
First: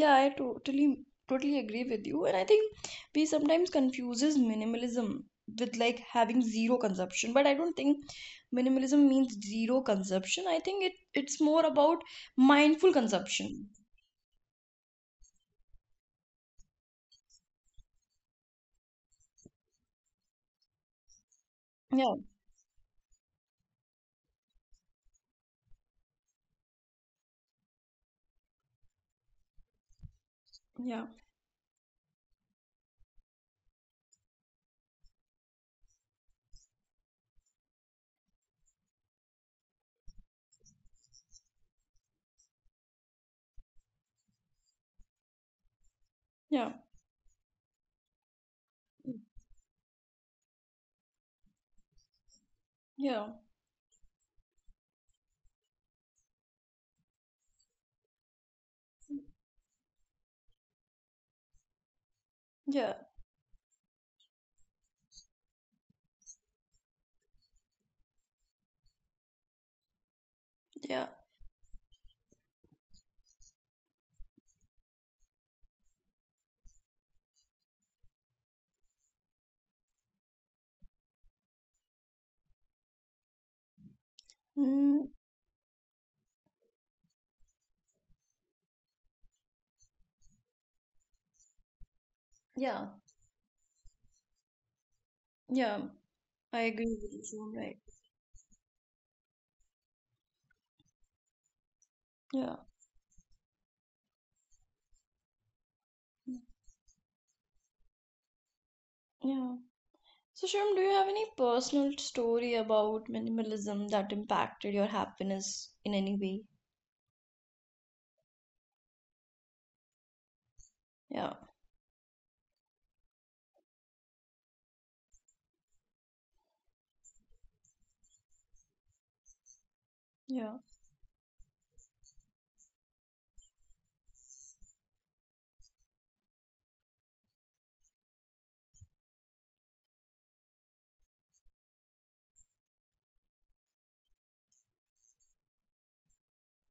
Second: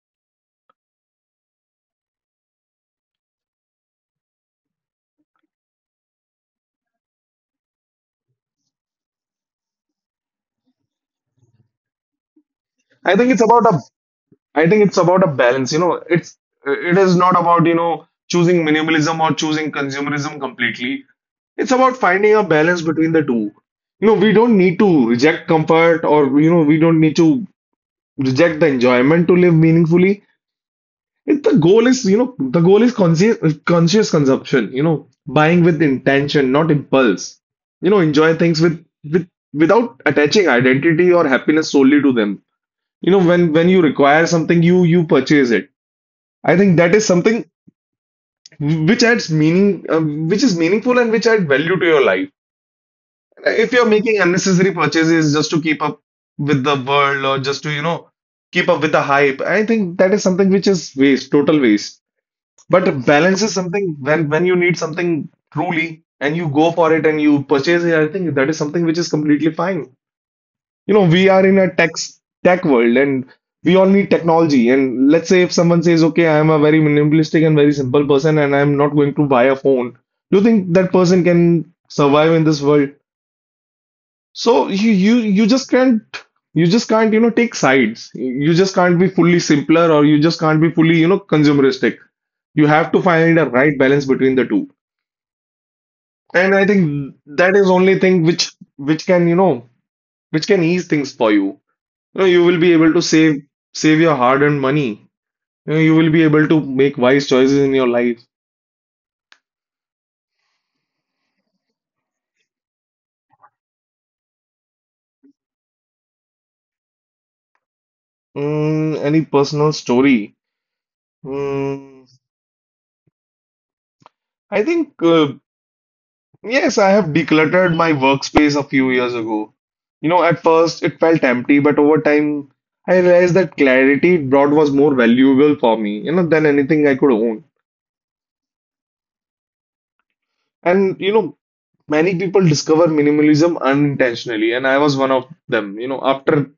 Speaker 1: Yeah, I totally agree with you. And I think we sometimes confuses minimalism with like having zero consumption. But I don't think minimalism means zero consumption. I think it's more about mindful
Speaker 2: I think it's about
Speaker 1: consumption.
Speaker 2: a, I think it's about a balance, you know, it's, it is not about, you know, choosing minimalism or choosing consumerism completely. It's about
Speaker 1: Yeah,
Speaker 2: finding a balance between the two. You know, we don't need to reject comfort or, you know, we don't need to reject the enjoyment to live meaningfully.
Speaker 1: yeah,
Speaker 2: If the goal is, you know, the goal is conscious, conscious consumption, you know, buying with intention, not impulse. You know, enjoy things with without attaching identity or happiness solely to them. You know, when you require something, you purchase it. I
Speaker 1: yeah,
Speaker 2: think that is something which adds meaning, which is meaningful and which adds value to your life.
Speaker 1: yeah,
Speaker 2: If you're making unnecessary purchases just to keep up with the world or just to, you know, keep up with the hype, I think that is something which is waste, total waste.
Speaker 1: yeah,
Speaker 2: But balance is something when you need something truly and you go for it and you purchase it, I think that is something which is completely fine. You know,
Speaker 1: yeah.
Speaker 2: we are in a tech world and we all need technology. And let's say if someone says, okay, I am a very minimalistic and very simple person and I'm not going to buy a phone, do you think that person can survive in this world? So you
Speaker 1: Mm,
Speaker 2: you you just can't take sides. You just can't be fully simpler or you just can't be fully consumeristic. You
Speaker 1: yeah,
Speaker 2: have to find a right balance between the two.
Speaker 1: yeah.
Speaker 2: And
Speaker 1: I
Speaker 2: I
Speaker 1: agree with
Speaker 2: think
Speaker 1: you, Shum,
Speaker 2: that is
Speaker 1: right?
Speaker 2: only thing which can ease things for you. You know you
Speaker 1: Yeah,
Speaker 2: will be able to save your hard-earned money. You know you will be able to make wise choices in your life.
Speaker 1: yeah. So, Shum, do you have any personal story about minimalism that impacted your happiness in any way?
Speaker 2: Mm, any personal story?
Speaker 1: Yeah.
Speaker 2: Mm, I think. Yes, I have decluttered my workspace a few years ago. You know, at
Speaker 1: Yeah,
Speaker 2: first it felt empty, but over time I realized that clarity it brought was more valuable for me, you know, than anything I could own. And, you know, many people discover minimalism unintentionally, and I was one of them, you know, after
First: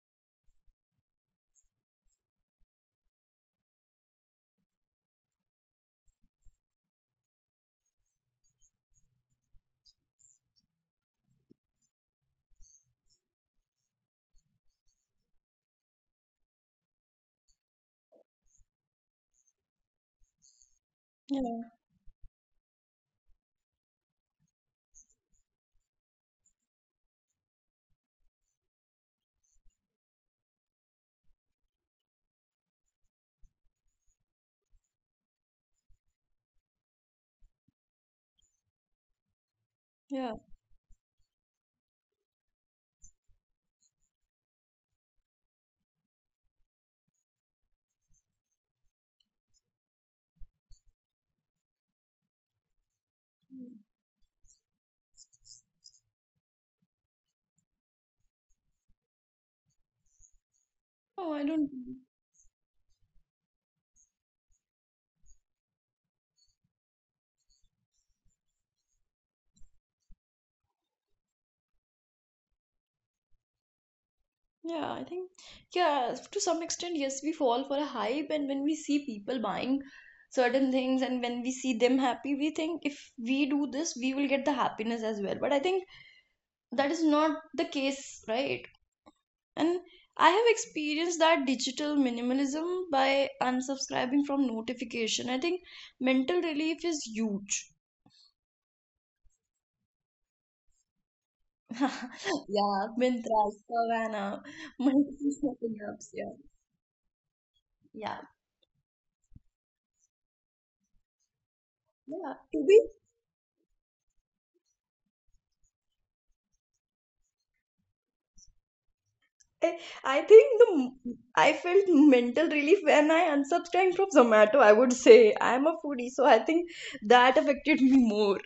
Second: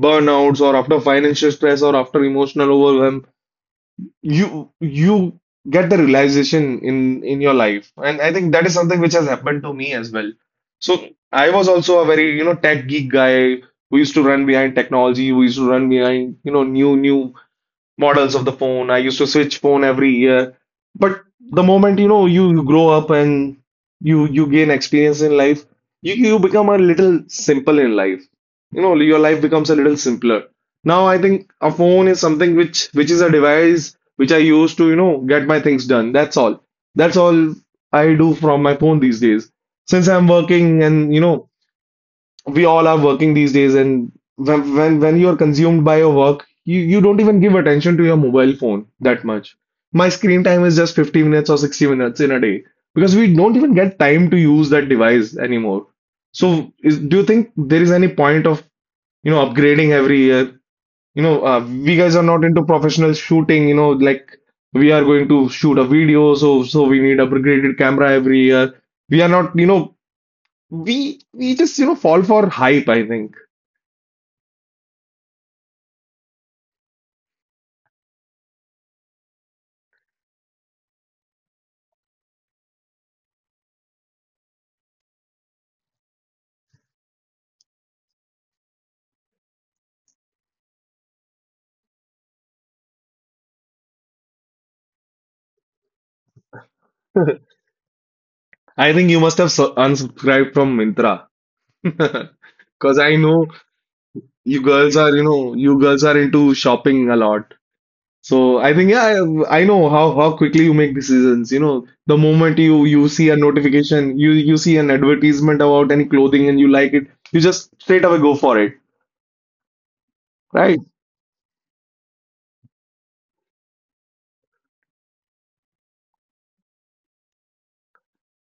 Speaker 2: burnouts or after financial stress or after emotional overwhelm. You get the realization in your life, and I think that is something which has happened to me as well. So I was also a very tech geek guy who used to run behind technology, who used to run behind new models of the phone. I used to switch phone every year. But the
Speaker 1: yeah,
Speaker 2: moment you grow up and you gain experience in life, you become a little simple in life. You know, your life becomes a little simpler. Now I think a phone is something which is a device which I use to, you know, get my things done. That's all I do from my phone these days. Since I'm
Speaker 1: yeah.
Speaker 2: working and we all are working these days, and when you are consumed by your work, you don't even give attention to your mobile phone that much. My screen time is just 50 minutes or 60 minutes in a day because we don't even get time to use that device anymore. So do you think there is any point of upgrading every year?
Speaker 1: Oh, I don't.
Speaker 2: We guys are not into professional shooting, like we are going to shoot a video, so we need upgraded camera every year. We are not, you know, we just fall for hype, I think.
Speaker 1: Yeah, I think, yeah, to some extent, yes, we fall for a hype, and when we see people buying certain things and when we see them happy, we think if we do this, we will get the happiness as well. But I think that is not the case, right? And I have experienced that digital minimalism by unsubscribing from notification. I think mental relief is huge.
Speaker 2: I think you must have unsubscribed from Mintra.
Speaker 1: Yeah,
Speaker 2: Because I know
Speaker 1: Myntra, Savannah,
Speaker 2: you girls are, you
Speaker 1: multiple
Speaker 2: know, you
Speaker 1: shopping
Speaker 2: girls are
Speaker 1: apps, yeah.
Speaker 2: into shopping a lot.
Speaker 1: Yeah,
Speaker 2: So I think, yeah, I know how quickly you make decisions. You know, the
Speaker 1: yeah.
Speaker 2: moment
Speaker 1: To
Speaker 2: you
Speaker 1: be,
Speaker 2: you see a notification, you see an advertisement about any clothing and you like it, you just straight away go for it,
Speaker 1: eh, I think
Speaker 2: right?
Speaker 1: I felt mental relief when I unsubscribed from Zomato. I would say I'm a foodie, so I think that affected me more.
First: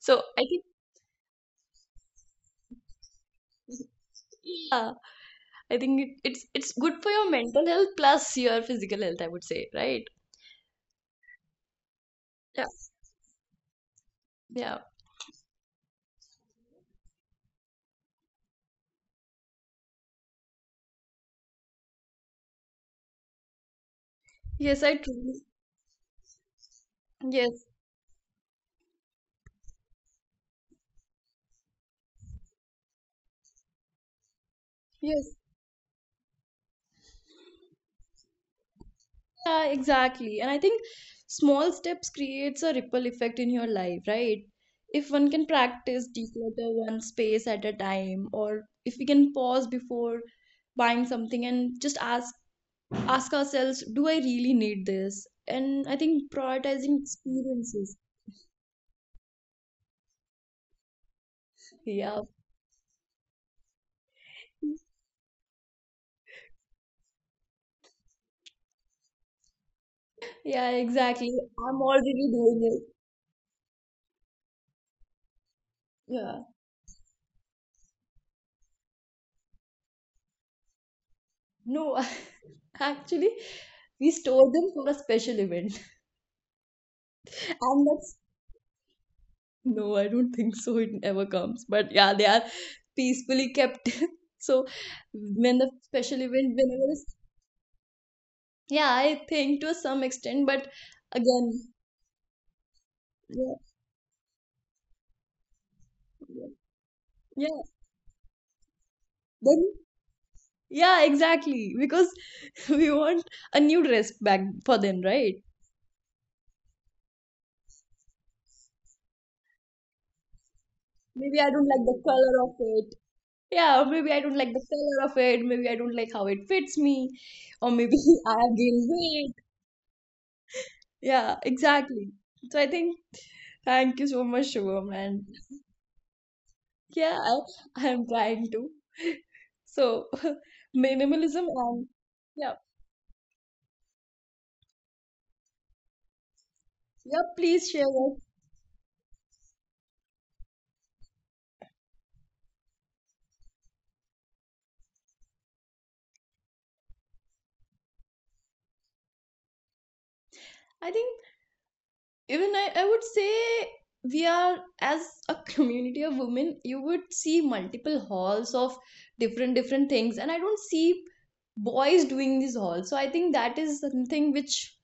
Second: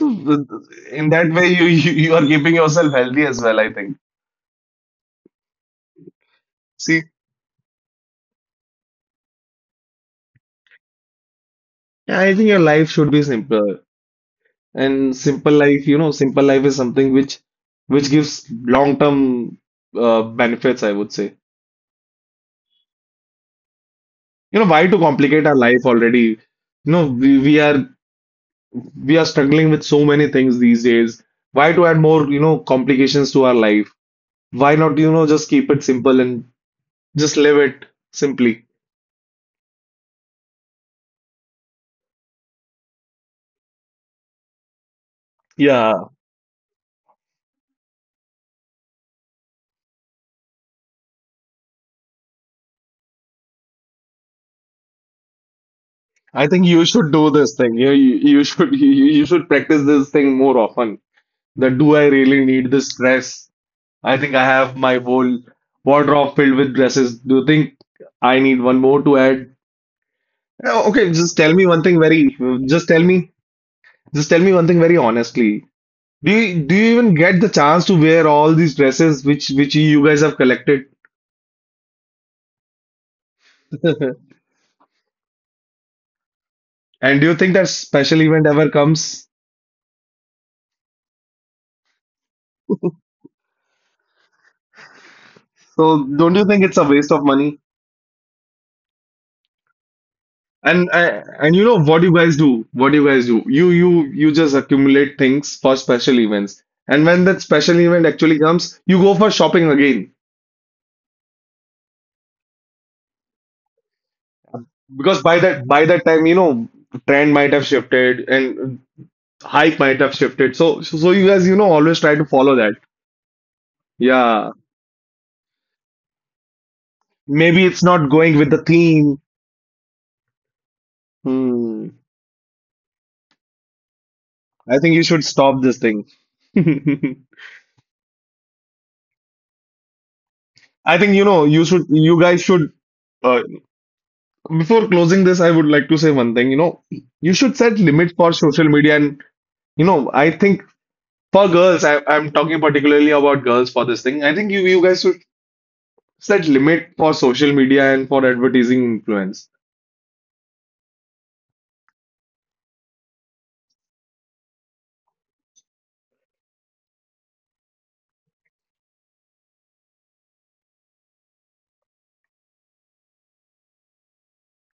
Speaker 1: So I think,
Speaker 2: In that way, you are keeping yourself healthy as well, I think.
Speaker 1: yeah, I think it's good
Speaker 2: See,
Speaker 1: for your mental health plus your physical health. I would say, right?
Speaker 2: I think your
Speaker 1: Yeah,
Speaker 2: life should be simpler.
Speaker 1: yeah.
Speaker 2: And simple life, is something which gives long-term benefits, I would say. You know,
Speaker 1: Yes,
Speaker 2: why
Speaker 1: I
Speaker 2: to
Speaker 1: truly.
Speaker 2: complicate our life already? You know,
Speaker 1: Yes,
Speaker 2: we are struggling with so many things these days. Why to add more, complications to our life? Why not,
Speaker 1: yes.
Speaker 2: just keep it simple and just live it simply?
Speaker 1: Yeah, exactly. And I think small steps creates a ripple effect in your life, right? If one can practice
Speaker 2: Yeah,
Speaker 1: declutter one space at a time, or if we can pause before buying something and just ask ourselves, do I really need this? And I think
Speaker 2: I think you
Speaker 1: prioritizing
Speaker 2: should do this thing.
Speaker 1: experiences.
Speaker 2: You should you should practice this thing more often. That do I
Speaker 1: Yeah.
Speaker 2: really need this stress? I think I have my whole wardrobe filled with dresses. Do you think I need one more to add?
Speaker 1: Yeah,
Speaker 2: Okay,
Speaker 1: exactly. I'm already doing it.
Speaker 2: just tell me, just tell me one thing very honestly. Do
Speaker 1: Yeah.
Speaker 2: you, do you even get the chance to wear all these dresses which you guys have collected?
Speaker 1: No, actually, we store them for a special event.
Speaker 2: And do you think that
Speaker 1: And that's,
Speaker 2: special event ever comes?
Speaker 1: no, I don't think so it ever comes. But yeah, they are peacefully kept. So when the
Speaker 2: So
Speaker 1: special
Speaker 2: don't
Speaker 1: event,
Speaker 2: you think
Speaker 1: whenever
Speaker 2: it's a
Speaker 1: it's,
Speaker 2: waste of money?
Speaker 1: yeah, I think to some extent, but
Speaker 2: And
Speaker 1: again,
Speaker 2: you know what you guys do? What you guys
Speaker 1: yeah,
Speaker 2: do? You just accumulate things for special events. And when that
Speaker 1: yeah,
Speaker 2: special event actually comes, you go for
Speaker 1: then
Speaker 2: shopping again.
Speaker 1: yeah, exactly. Because we want a new dress back for them,
Speaker 2: Because
Speaker 1: right?
Speaker 2: by that time, trend might have shifted and hype might have shifted, so you
Speaker 1: Maybe I
Speaker 2: guys,
Speaker 1: don't like the
Speaker 2: always try to
Speaker 1: color of
Speaker 2: follow that.
Speaker 1: it. Yeah, or maybe I don't like
Speaker 2: Yeah,
Speaker 1: the color of it. Maybe I don't like how it fits me, or
Speaker 2: maybe it's
Speaker 1: maybe
Speaker 2: not
Speaker 1: I
Speaker 2: going with
Speaker 1: have
Speaker 2: the
Speaker 1: gained
Speaker 2: theme.
Speaker 1: weight. Yeah,
Speaker 2: Hmm.
Speaker 1: exactly. So I think thank you so much,
Speaker 2: I
Speaker 1: Shubham.
Speaker 2: think you
Speaker 1: And
Speaker 2: should stop this thing.
Speaker 1: yeah, I am trying to. So,
Speaker 2: I think,
Speaker 1: minimalism and
Speaker 2: you guys
Speaker 1: yeah,
Speaker 2: should, uh, before closing this, I would like to say one thing.
Speaker 1: yeah,
Speaker 2: You should
Speaker 1: please share
Speaker 2: set limits
Speaker 1: it.
Speaker 2: for social media, and I think for girls, I'm talking particularly about girls for this thing. I think you guys should. It's that limit for social media and for advertising influence.
Speaker 1: I think even I would say we are, as a community of women, you would see multiple halls of different, different things. And I don't see boys doing these halls. So, I think that is something which,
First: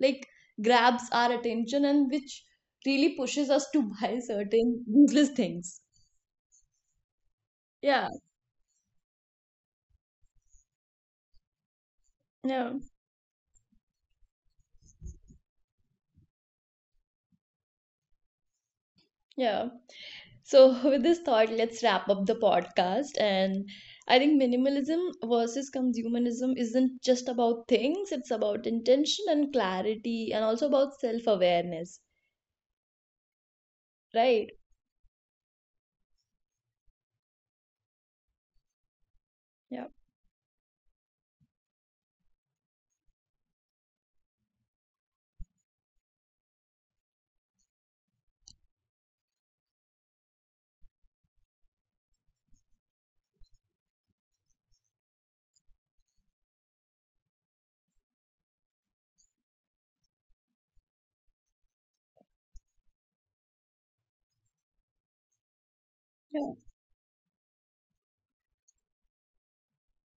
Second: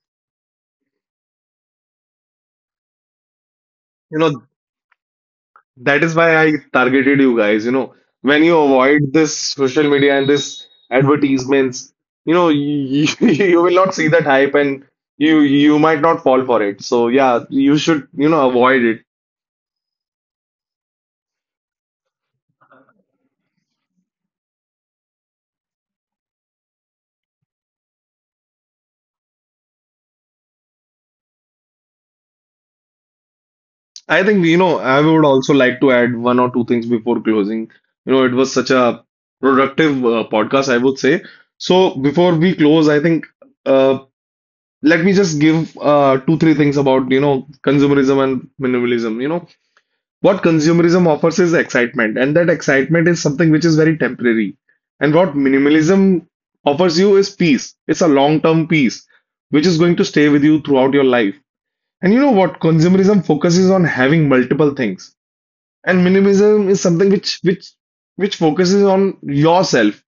Speaker 1: like, grabs our attention and which really pushes us to
Speaker 2: You
Speaker 1: buy
Speaker 2: know,
Speaker 1: certain useless things.
Speaker 2: that is why I targeted you guys. You know,
Speaker 1: Yeah,
Speaker 2: when you avoid this social media and this advertisements,
Speaker 1: no,
Speaker 2: you, you will not see that hype, and you might not fall for it. So yeah, you should, avoid it.
Speaker 1: yeah. So, with this thought, let's wrap up the podcast. And I think minimalism versus consumerism isn't just about things, it's about intention and clarity, and also about self awareness,
Speaker 2: I think,
Speaker 1: right?
Speaker 2: I would also like to add one or two things before closing. You know, it was such a
Speaker 1: Yeah.
Speaker 2: productive podcast, I would say. So before we close, I think uh, let me just give two, three things about, consumerism and minimalism. You know, what consumerism offers is excitement, and that excitement is something which is very temporary. And what minimalism offers you is peace. It's a long-term peace, which is going to stay with you throughout your life. And you know what? Consumerism focuses on having multiple things, and
Speaker 1: Yeah.
Speaker 2: minimalism is something which focuses on yourself,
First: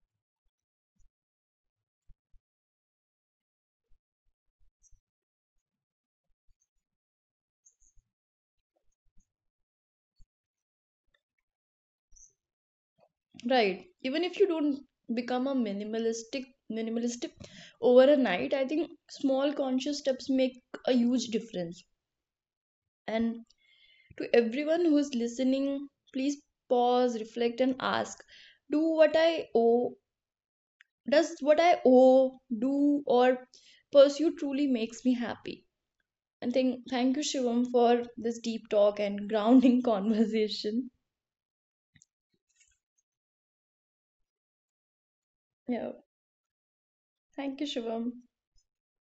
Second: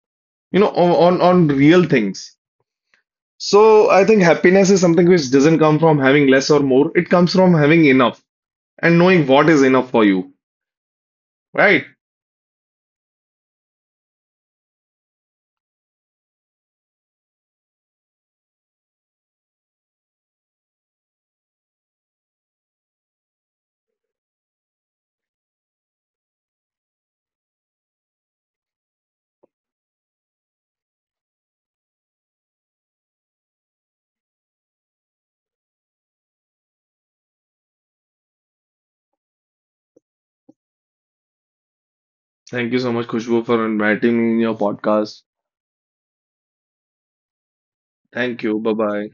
Speaker 2: on real things. So I think happiness is something which doesn't come from having less or more, it comes from having enough and knowing what is enough for you, right?
Speaker 1: Right. Even if you don't become a minimalistic over a night, I think small conscious steps make a huge difference. And to everyone who's listening, please pause, reflect, and ask, do what I owe does what I owe, do, or pursue truly makes me happy. And thank you, Shivam, for this deep talk and grounding conversation.
Speaker 2: Thank you so much, Khushbu, for inviting me in your podcast.
Speaker 1: Yeah, thank you, Shivam.
Speaker 2: Thank you. Bye bye.